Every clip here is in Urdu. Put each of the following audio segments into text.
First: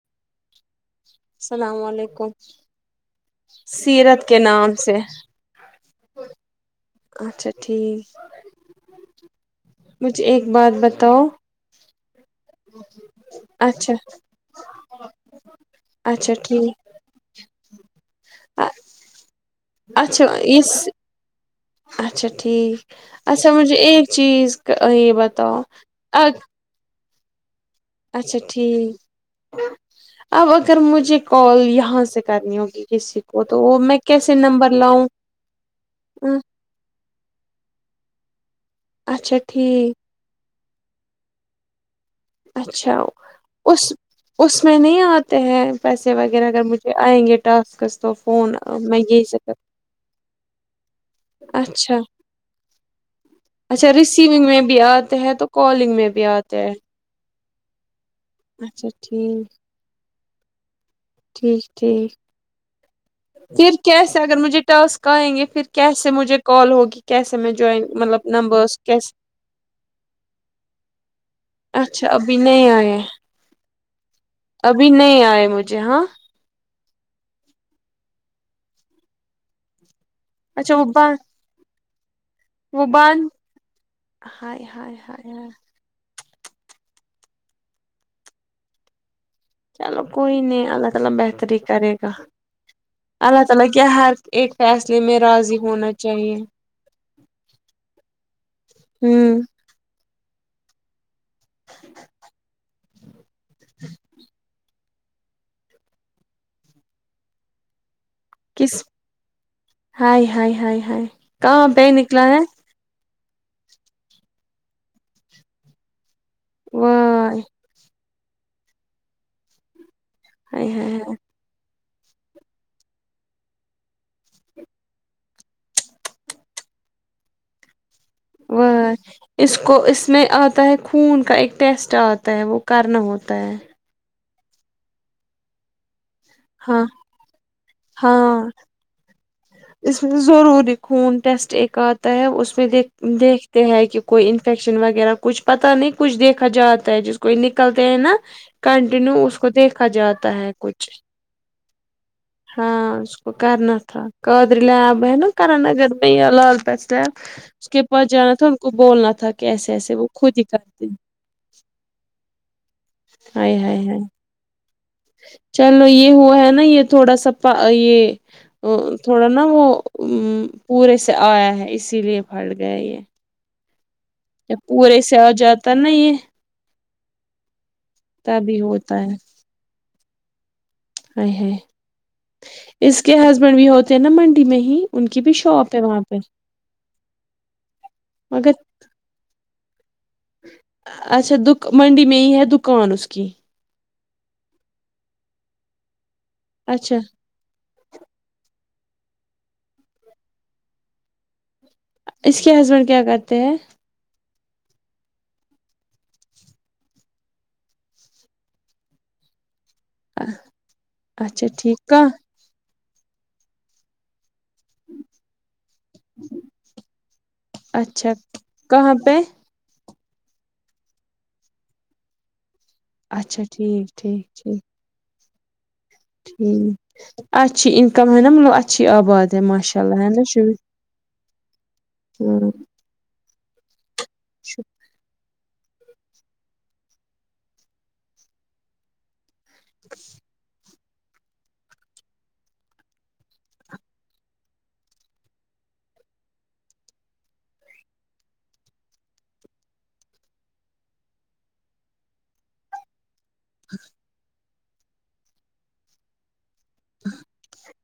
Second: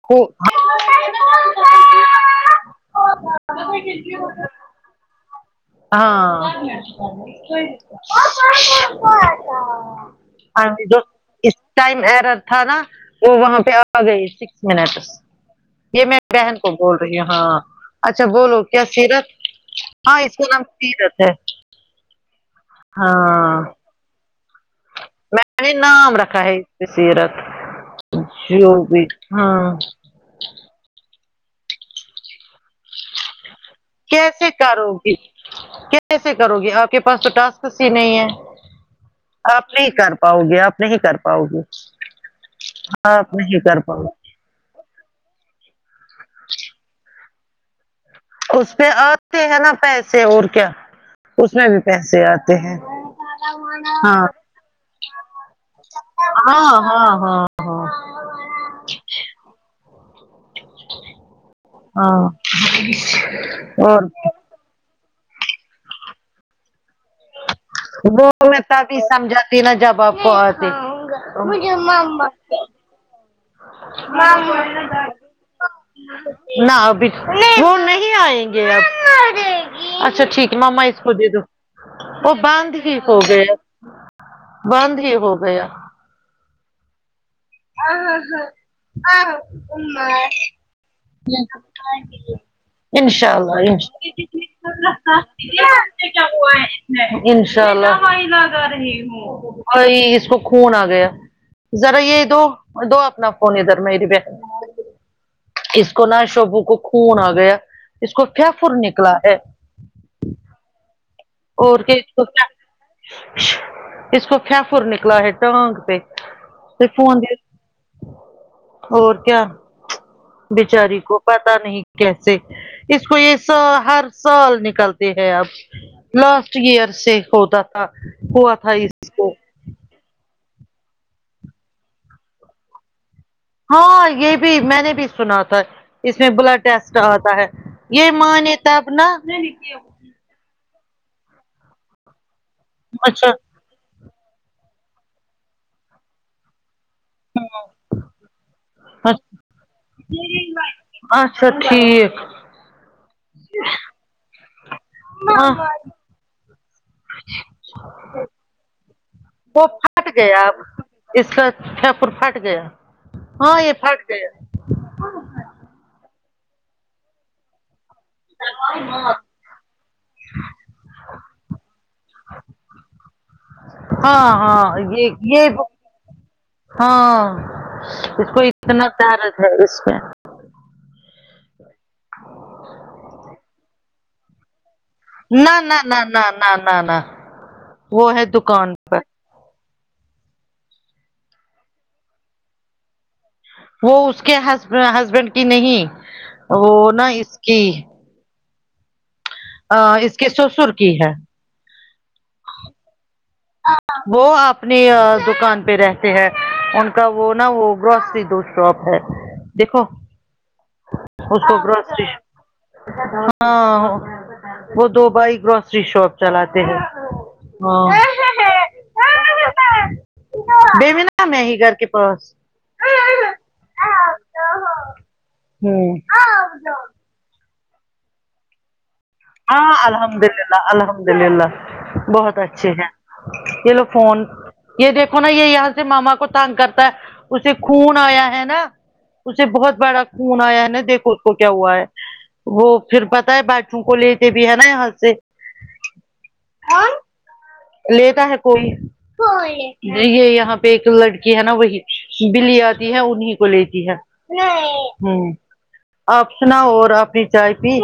ہواں [inaudible] اسلام علیکم سیرت کے نام سے اچھا ٹھیک ہاں مجھے ایک بات بتاؤ ٹائم ارر تھا نا وہ وہاں پہ اچھا آ گئی سکس منٹس یہ میں اچھا بہن کو ٹھیک بول رہی ہ ہاں اچھا بولو کیا سیرت ہاں اچھا اس کا نام اس سیرت ہے اچھا ٹھیک اچھا ہاں مجہے ایک چیز میں بتاؤ نے نام رکھا ہے اس سیرت اچھا جو ٹھیک بھی ہ اب اگر مجھے کال یہاں سے کرنی ہوگی کسی کو تو وہ میں کیسے نمبر کرو لاؤں گی کیسے کرو گی آپ کے پاس تو ٹاسکس ہی نہیں ہے اچھا آپ نہیں ٹھیک کر پاؤ گے آپ نہیں کر پاؤ گے اچھا ہاں آپ نہیں کر اس پاؤ گے اس میں نہیں آتے ہیں پیسے وغیرہ اگر مجھے آئیں گے ٹاسکس تو فون اس پہ میں یہی آتے سے ہیں نا پیسے اور کیا اس میں بھی اچھا پیسے آتے ہیں اچھا ہاں ریسیونگ میں بھی آتے ہے تو کالنگ میں بھی آتے ہے ہاں ہاں ہاں اچھا ٹھیک ٹھیک ٹھیک ہاں ہاں پھر اور کیسے اگر مجھے ٹاسک آئیں گے پھر کیسے مجھے کال ہوگی کیسے میں جوائن وہ مطلب میں نمبرس تبھی کیسے سمجھاتی نا جاب بتی م اچھا ابھی نہیں آئے ابھی نہیں آئے مجھے ہاں نہ ابھی وہ نہیں آئیں گے اب اچھا ٹھیک ہے اچھا ماما وہ اس اسکو بند دے دو وہ بند وہ ہی ہو بند گیا ہائے ہائے بند ہی ہائے ہو ہائے گیا [unintelligible] چلو کوئی نہیں اللہ تعالی بہتری کرے گا اللہ انشااللہ تعالی کیا انشا ہر ایک فیصلے میں راضی ہونا چاہیے انشاء اللہ ہوں اور اس کو خون آ گیا ذرا یہ دو دو اپنا نے ادھر میری اس کو نہ شبو کو خون آ گیا اس کو کی فر کس نکلا ہے ہائے ہائے ہائے ہائے کہاں اور پہ کیا اسکو نکلا ہے کیا اس کو کیا فر نکلا ہے ٹانگ پ فون واہ ہائے د اور کیا ہائے ہائے بچاری کو پ پتا نہیں کیسے اس کو یہ سا ہر سال نکلتے ہے اب لاسٹ ایئر سے ہوتا ہاں او اس کو اس میں آتا ہے خون کا ایک ٹیسٹ آتا ہے وہ کرنا ہوتا ہے ہاں یہ بھی میں نے بھی سنا تھا اس میں بلڈ ہاں ٹیسٹ آتا ہے یہ ہاں مانے تب نہ اس ضروری خون ٹیسٹ ایک آتا ہے اس میں دیکھ اچھا دیکھ ہے کہ کوئی انفیکشن وغیرہ کچھ پتا نہیں کچھ دیکھا جاتا ہے جس کوئی نکلتے ہیں نا کنٹینیو اچھا اس کو دیکھا جاتا ہے کچھ اچھا ٹھیک ہااسکو کر نا تھا قادری لاآب ہے نا ہاں کران اگھر یہ لال سم اس کے پاس جانا تھا ان کو بولنا تھا کہ ایسے ایسے وہ پھٹ خود گیا ہی اب کرتے اس کا شہ پور پھٹ گیا ہائے ہاں یہ ہائے ہائے پھٹ گیا چلو یہ ہوا ہے نا یہ تھوڑا سا یہ گیا تھوڑا ن نا وہ پورے سے آیا ہے اسی لیے پھٹ گئے یہ ہاں جب ہاں پورے یہ سے آ یہ جاتا نا یہ ہاں اس کو تبھی اتنا ہوتا درد ہے اس میں ہ ہ اس کے ہسبینڈ بھی ہوتے ہیں نا منڈی میں ہی ان کی بھی نہ شاپ نہ ہے نہ وہاں پہ نہ نہ نہ نہ وہ ہے مگر دکان پر اچھا دک منڈی میں یہ ہے دکان اس کی وہ اس کے ہسبینڈ کی نہیں وہ اچھا نا اس کی ا اس کے سسر کی ہے اس کے ہسبینڈ کیا کرتے ہیں وہ اپنی دکان پہ رہتے ہیں ان کا وہ نا وہ گروسری دوست شاپ ہے دیکھو ہ اس کو بر ہاں [unintelligible] وہ دو بھائی گروسری شاپ چلاتے ہیں ہاں اچھا کہاں پہ بےمین میں ہے ہی گھر کے پاس [unintelligible] اچھا ٹھیک ٹھیک ٹھیک ہوں اچھی انکم ہے نا مطلب اچھی آباد ہے ہاں ماشاء اللہ ہے الحمد نا شب للہ الحمد للہ بہت ہوں اچھے ہیں چلو فون یہ دیکھو نا یہ یا اس ماما کو تنگ کرتا ہے اسے خون آیا ہے نا اسے بہت بڑا خون آیا ہے نا دیکھو اس کو کیا ہوا ہے وہ پھر پتا ہے بٹوں کو لے کے [unintelligible] لیتا ہے کوئی یہ یہاں پہ ایک لڑکی ہے نا وہی بلی آتی ہے انیں آپ سناؤ اور اپنی چائے پی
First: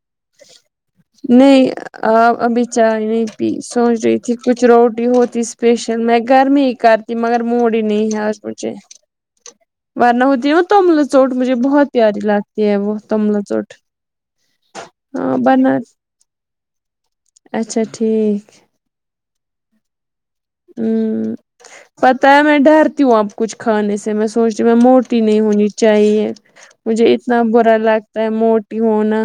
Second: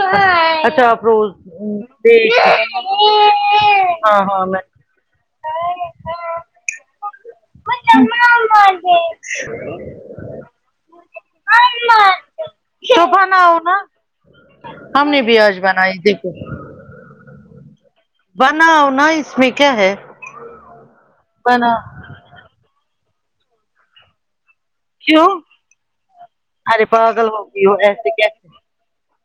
اٹا پروز نہیں آپ ابھی چائے نہیں پی سوچ تھی کچھ روٹی ہوتی اسپیشل میں گھر میں ہی کرتی مگر موڈ نہیں ہے آج مجھے ورنا ہوتی ہے وہ تملہ چوٹ مجھے بہت پیاری لگتی ہے وہ تو تملہ بناؤ چوٹ نا ہم نے ہاں بیاج بنا بنائی دیکھو اچھا ٹھیک بناؤ نا اس میں کیا ہے ہ بنا پتا ہے میں ڈرتی ہوں اب کچھ کھانے سے میں سوچنے میں موٹی کیوں نہیں ہونی چاہیے ارے مجھے پاگل اتنا ہوگئی ہو برا ایسے لگتا ہے کیسے مو تی ہونا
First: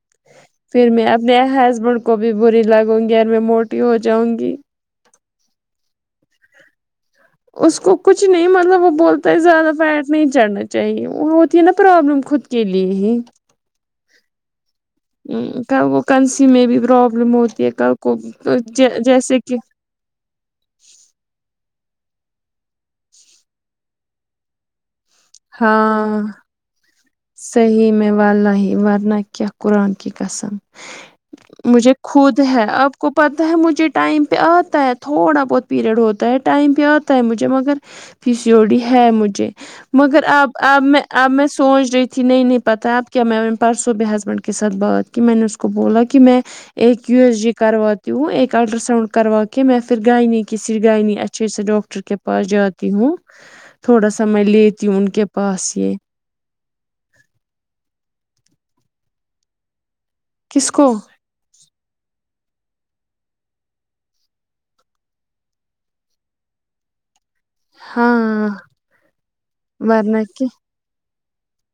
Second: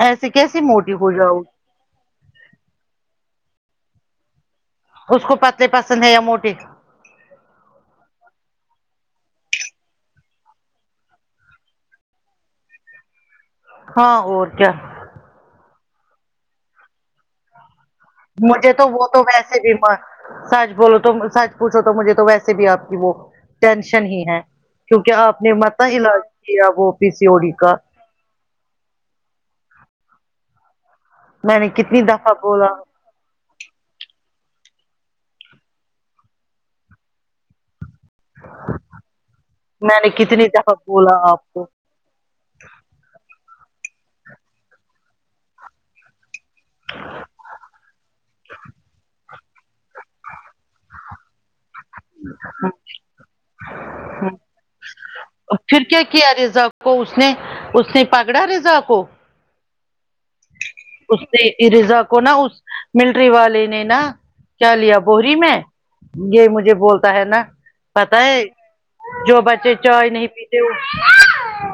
ایسی کیسی پھر موٹی میں ہو جاؤ اپنے ہسبینڈ کو بھی بری لگوں گی اور میں موٹی ہو جاؤں گی اس کو پتلے پسند ہے یا موٹیے اس کو کچھ نہیں مطلب وہ بولتا ہے زیادہ فیٹ نہیں چڑھنا چاہیے وہ ہوتی ہے نا پرابلم خود کے لیے ہی ہاں اور کیا کل وہ کنسی میں بھی پرابلم ہوتی ہے کل کو مجھے تو وہ تو جیسے کہ ویسے بھی م سچ بولو تو سچ پوچھو تو مجھے تو ویسے بھی آپ کی وہ ٹینشن ہی ہے کیونکہ آپ نے متا علاج ہاں کیا وہ پی سی او ڈی کا صحیح میں واللہ ورنہ کیا قرآن کی قسم میں نے مجھے کتنی دفعہ خود ہے بولا اب کو پتہ ہے مجھے ٹائم پہ آتا ہے تھوڑا بہت پیریڈ ہوتا ہے ٹائم پہ آتا ہے مجھے مگر پی سی او ڈی ہے مجھے میں نے مگر کتنی اب دفعہ اب میں بولا اب آپ میں کو سوچ رہی تھی ا تھی نہیں نہیں پتہ اب کیا میں پرسوں بھی ہسبینڈ کے ساتھ بات کی میں نے اس کو بولا کہ میں ایک یو ایس جی کرواتیو ایک الٹرا ساؤڈ کروا کے میں پھر گاینی کسی گاینی اچھے سے ڈاکٹر کے پاس جاتی ہوں تھوڑا سا میں لیتی ہوں ان کے پاس پھر یہ کیا کیا ریزا کو اس نے اس نے پکڑا ریزا کو کس کو اس نے ریزا کو نا اس ملٹری والے نے نا کیا لیا بوری میں یہ مجھے بولتا ہے نا پتا ہے ہاں جو بچے چائے ورنہ نہیں کہ پیتے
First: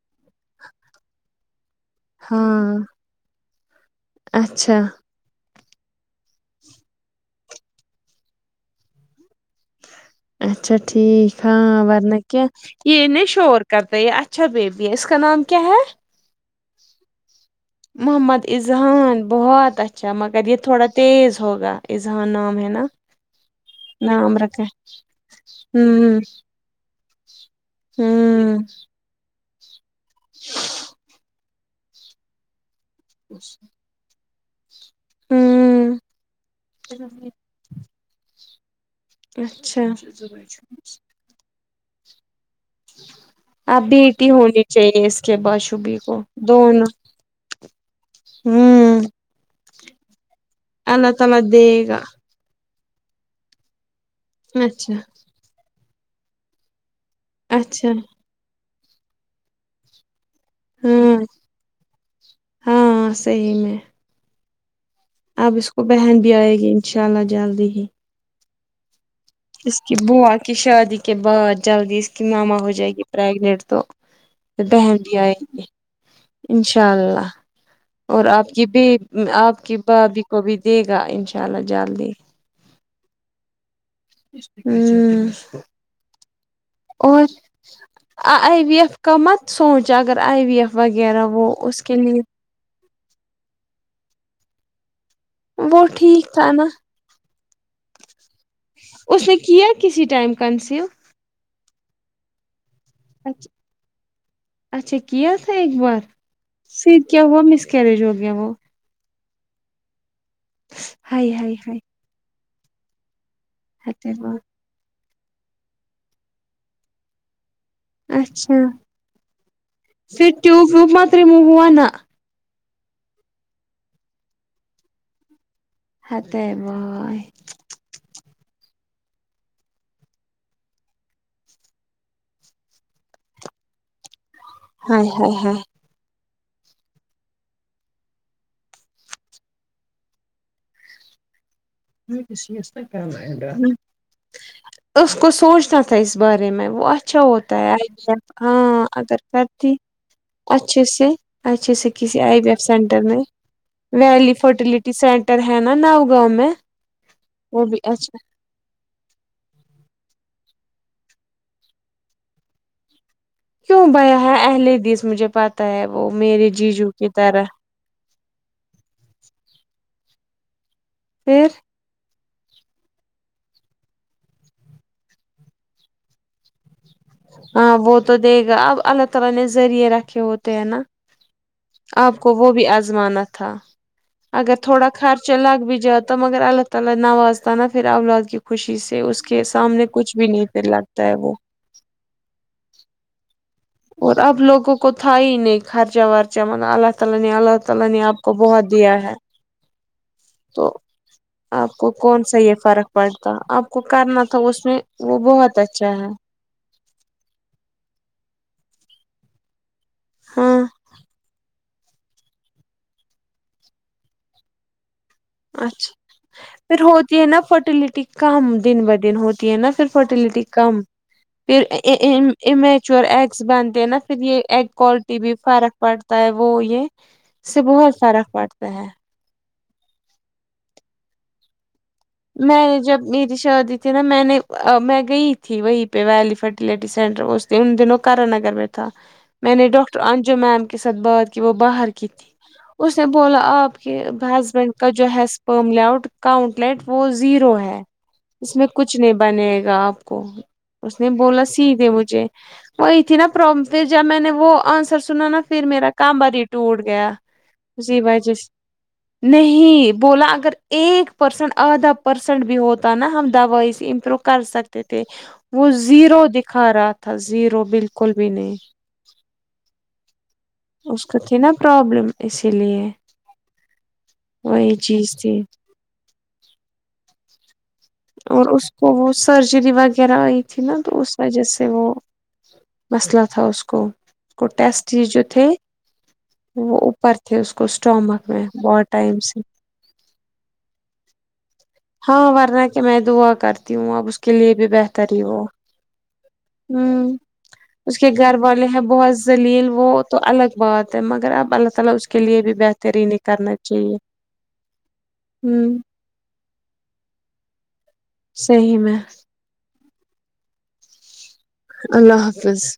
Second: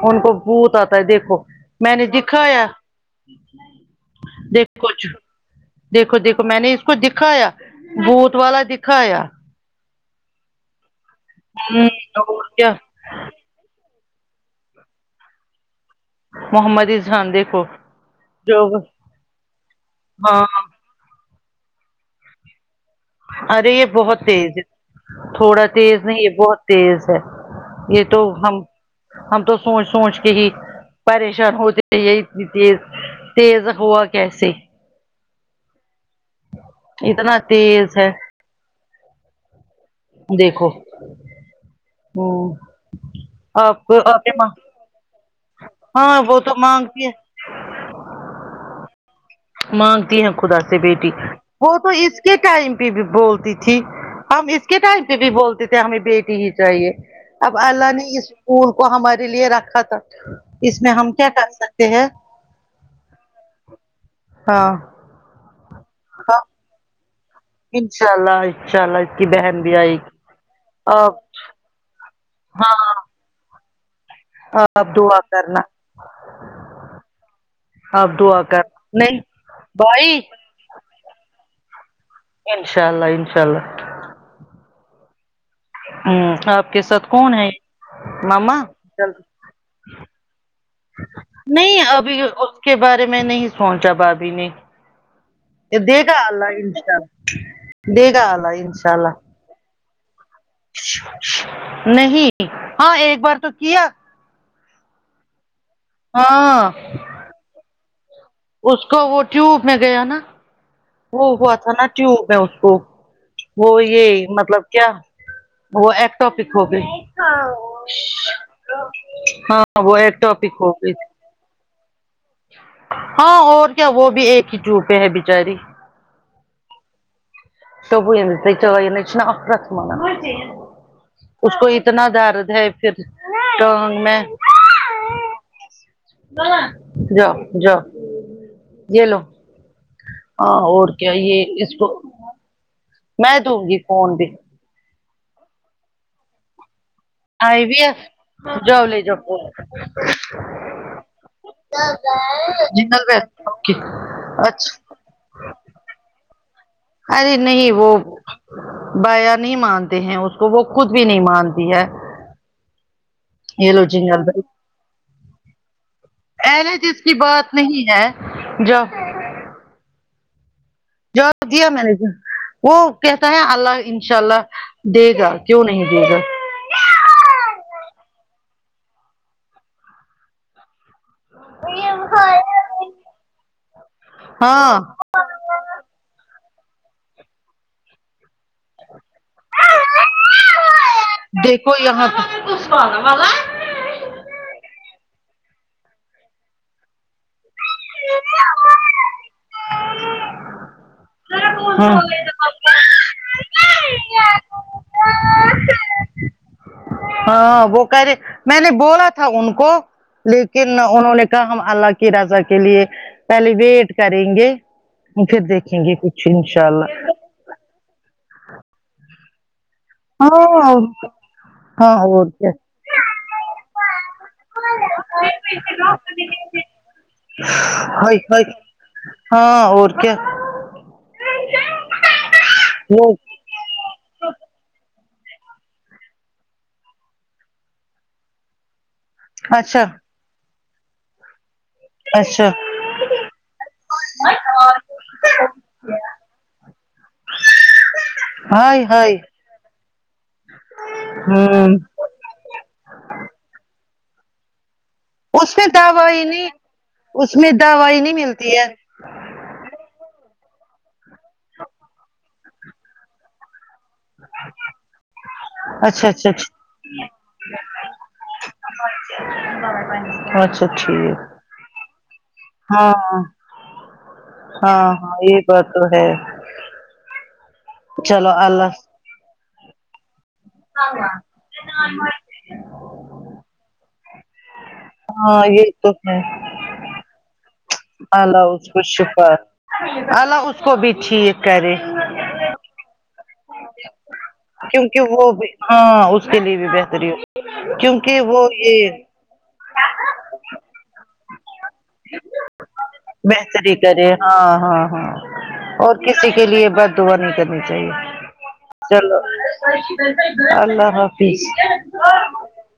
ان کو بھوت آتا ہے دیکھو میں نے دکھا یا ہاں دیکھ اچھا کرچ [unintelligible] دیکھو دیکھو میں نے اس کو دکھایا بھوت والا دکھایا اچھا ٹھیک ہاں ہوں ور نہ کیا اور یے نئی شور کرتے یہ اچھا بیبی ہے اس کا نام کیا ہے محمد اذحان دیکھو محمد جو اذحان بہت اچھا ہاں مگر یہ تھوڑا تیز ہوگا اذحان نام ہے نا ارے یہ بہت نام تیز رکھا ہے تھوڑا ہے۔ تیز ہوں نہیں یہ بہت تیز ہے یہ تو ہم ہوں ہم تو سوچ سوچ کے ہی پریشان ہوتے یہ اتنی تیز تیز ہوا کیسے ہوں اتنا تیز ہے اچھا دیکھو ہوں اب آپ کو آپ بیٹی کے ماں ہونی چاہیے اس کے بعشبی کو ہاں وہ تو دونوں مانگتی ہے ہوں مانگتی ہیں خدا سے بیٹی اللہ تعالی دے وہ تو گا اس کے ٹائم پہ بھی بولتی تھی ہم اس کے اچھا ٹائم پہ بھی بولتے تھے ہمیں بیٹی ہی چاہیے اب اچھا اللہ نے اس پھول کو ہمارے لیے رکھا تھا اس میں ہم ہاں کیا کر سکتے ہیں ہاں صحیح میں ہاں اب اس کو بہن بھی آئے گی انشاء اللہ جلدی ہی انشاءاللہ انشاءاللہ اس کی بوا کی شادی کے بعد جلدی اس کی ماما ہو ہاں جائے گی پریگننٹ تو آپ بہن بھی دعا کرنا ائینگی انشاء اللہ اور دعا آپ کی بھی کرنا نہیں آپ کی بھائی بھابھی کو بھی دے گا انشاء اللہ جلدی انشاء اللہ انشاء اللہ ہوں ہمم آپ کے ساتھ اور کون ہے آئی ماما وی ایف کا مت سوچ اگر آئی وی ایف وغیرہ وہ اس نہیں کے ابھی لیے اس کے بارے میں نہیں سوچا بھابھی نے اب وہ دیگا ٹھیک اللہ تھا نا انشاءاللہ دیگا اللہ انشاءاللہ اس نے کیا کسی ٹائم کنسیو نہیں ہاں ایک بار تو اچھا کیا اچھا کیا تھا ایک بار ہاں پھر کیا ہوا مس کیریج ہو گیا وہ اس کو وہ ٹیوب میں گیا نا وہ ہائی ہوا ہائی تھا ہائی نا ٹیوب ہے اس کو وہ یہ مطلب کیا وہ ایک ٹاپک ہوگئی اچھا وہ ایک پھر ٹاپک ٹیوب ہو ویوب گئی مے [unintelligible] ہاں اور کیا وہ بھی ایک ہی چو پہ ہے بچاری خات ہیں ب [unintelligible] [unintelligible] اس کو اتنا درد ہے پھر تو حمنے ہائے ہائے ہائے جاؤ جاؤ یے لو ہاں اور کیا یہ اس کو ک کام ہے میں گ دوں گی فون بھی [inaudible] اس کو سوچنا تھا ا اس بارے میں وہ اچھا ہوتا ہے وی آئی ڈ ای ایف ہاں جاؤ لے جاؤ اگر فون کرتی اچھے سے اچھے سے کسی آی بی ایف سینٹر جنگل میں بیل اوکے ویلی فرٹیلٹی اچھا سینٹر گھر ہے نہ نہ گاؤں میں ارے نہیں بھی وہ اچھا بایا نہیں مانتے ہیں اس کو وہ خود بھی نہیں مانتی ہے یہ لو کیوں بھیا جنگل ہے بیل اہلے دس مجھے پتہ ہے وہ میرے ارے جیجو جس کی طرح بات نہیں ہے جاؤ جواب پھر دیا مہینے وہ کہتا ہے اللہ انشاء اللہ دے گا کیوں نہیں دے گا ہاں وہ تو دے گا اب اللہ تعالی نے ذریعے رکھے ہوتے ہیں نا آپ کو وہ بھی آزمانا تھا اگر ہاں تھوڑا خرچ چلاگ بھی جاتا مگر اللہ تعالی نوازتا نا پھر اولاد کی خوشی سے اس کے سامنے کچھ بھی نہیں پھر لگتا ہے وہ دیکھو یہا اور اب لوگوں کو تھا ہی نہیں خرچہ ورچہ مطب اللہ تعالی نے اللہ لہ نے آپ کو بہت دیا ہے تو آپ کو کون سا یہ فرق پڑھتا آپ کو کرنا تھا اس میں وہ بہت اچھا ہاں ہے ہاں وہ کہہ رہے میں نے بولا تھا ان کو ہاں لیکن انہوں نے کہا ہم الله کی رضا کے لیے پہلے ویٹ کریں گے ہم پھر دیکھیں اچھا گے کچھ ان شاء پھر اللہ ہوتی ہے نا فرٹیلٹی کم دن ب دن ہوتی ہے نا پھر فرٹیلٹی ہاں کم پھر ے ہاں ے اور کیا امیچور ایگس بنتے نا پھر یہ ایگ کوالٹی بھی فرق پڑتا تا ہے وہ یہ سے بہت ہائی فرق ہائی پٹتا ہے ہاں اور کیا میں نے جب وہ جی شادی ٹلتھ نا میں نے م میں گئی تھی وہی پ ویلی فٹلٹی سنٹر توم ان دنو کر نگر میں تھا میں نے اچھا ڈاکٹر انجو میم کے ساتھ بات کی وہ باہر کی تھی اچھا اس نے بولا آپ کے ہسبینڈ کا جو ہےس پم لؤٹ کاؤنٹ لائٹ وہ زیرو ہے اس میں ہائے کچھ نہیں ہائے بنے گا آپ کو اس نے بولا سی ہوں دے مجھے وہی تھی نا پرلم پ جب میں نے وہ آنسر سنا نا اس میں پھر میرا کام دوائی بری نہیں ٹوٹ گیا اس میں اسی دوائی نہیں وجہ سے ملتی ہے نہیں بولا اگر ایک پرسنٹ آدھا پرسنٹ بھی ہوتا نا ہم دوائی س روکا سکتے تھے وہ اچھا زیرو اچھا دکھا رہا تھا زیرو بالکل بھی نہیں اچھا اس کو ٹھیک تھی نا پرابلم اسی لیے ہاں ہاں وہی ہاں ہاں چیز یہ تھی بات تو ہے چلو اور اس اللہ کو وہ سرجری وغیرہ آئی تھی نا تو اس وجہ سے وہ مثلا تھا اس کو کو ٹیسٹ ہی جو تھے توک میں [unintelligible] وہ اوپر تھے اس کو اسٹامک میں اس کو بہت ٹائم شفا سے اللہ اس کو بھی ٹھیک کرے ہاں ورنہ کہ میں دعا کرتی ہوں اب اس کے لیے بھی کیونکہ بہتر ہی وہ بھی ہاں اس کے لیے بھی بہتری ہوں ہو اس کے کیونکہ گھر وہ والے ہیں یہ بہت ذلیل وہ تو الگ بات ہے مگر اب اللہ تعالی اس کے لیے بھی بہترین ہی کرنا بہتری چاہیے کرے ہاں ہاں ہاں ہ اور کسی کے لیے بد دعا نہیں کرنی چاہیے صحیح میں چلو اللہ حافظ اللہ حافظ